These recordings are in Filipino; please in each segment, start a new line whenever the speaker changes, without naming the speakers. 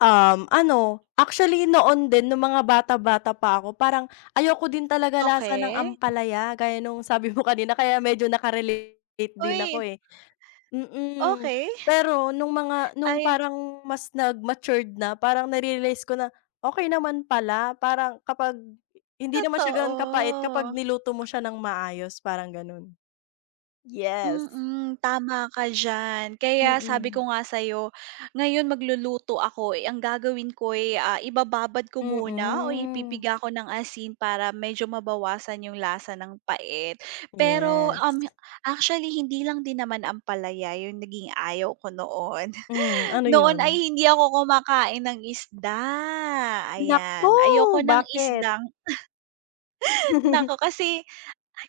Um, ano, actually noon din nung mga bata-bata pa ako parang ayoko din talaga lasa ng
Okey.
ampalaya gaya nung sabi mo kanina kaya medyo naka-relate din ako
Uy!
eh. Mm,
Okey.
pero nung mga nung
Ay.
parang mas nag matured na, parang na-realize ko na, okey naman pala, parang kapag hindi naman siya ganun kapait kapag
Totoo.
niluto mo siya ng maayos, parang ganun. Yes.
Mm, tama ka diyan, kaya sabi
Mm.
ko nga sa'yo ngayon magluluto ako eh, ang gagawin ko'y, ah, ibababad ko muna o
Mm.
ipipiga ko ng asin para medyo mabawasan 'yong lasa ng pait. Pero, um,
Yes.
actually hindi lang din naman ampalaya 'yong naging ayaw ko noon.
Hmm, ano
Noon ay
'yun?
hindi ako kumakain ng isda,
Naku!
ayan, ayoko ng
Bakit?
isdang naku kasi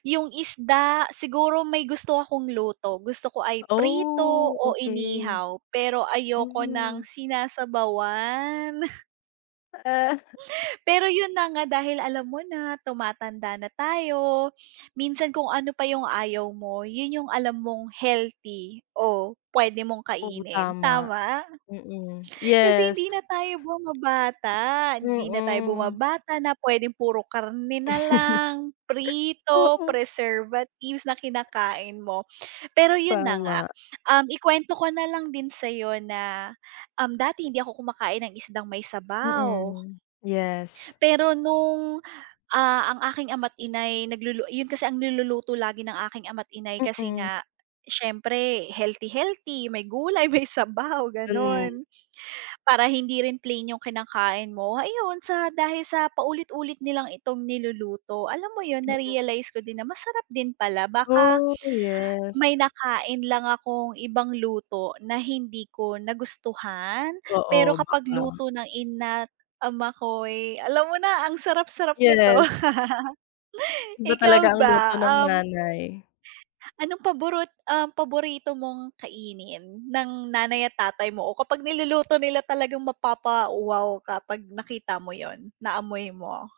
'yung isda, siguro may gusto akong luto, gusto ko ay prito
Oh,
o
okey.
inihaw, pero ayoko
Hmm.
ng sinasabawan.
Ah.
Pero 'yun na nga dahil alam mo na tumatanda na tayo, minsan kung ano pa 'yung ayaw mo 'yun 'yung alam mong healthy o puwede mong
Oo,
kainin,
tama.
tama?
Mm,
Kasi
yes.
hindi na tayo bumabata hindi na tayo
Mm.
bumabata na puwedeng puro karne na lang, prito,
Oo.
preservatives na kinakain mo. Pero 'yun na nga,
Tama.
um, ikuwento ko na lang din sa'yo na, um, dati hindi ako kumakain ng isdang may sabaw.
Mm, yes.
Pero nung, ah, ang aking ama't ina'y naglulu 'yun kasi ang niluluto lagi ng aking ama't ina'y kasi
Mm.
nga, siyempre healthy-healthy, may gulay, may sabaw,
Mm.
gano'n. Para hindi rin plain 'yung kinakain mo, ayon sa dahil sa paulit-ulit nilang itong niluluto, alam mo 'yun
Mm.
narealize ko din na masarap din pala, baka,
Oh, yes.
may nakain lang akong ibang luto na hindi ko nagustuhan, pero
Oo,
kapag
baka.
luto ng ina't ama ko'y, alam mo na ang sarap sarap nito.
Yes. Iba talaga
Ikaw
ang luto
ba?
ng
Um.
nanay.
Anong paborot um, paborito mong kainin, ng nanay at tatay mo o kapag niluluto nila talagang mapapa-wow ka 'pag nakita mo 'yun, naamoy mo?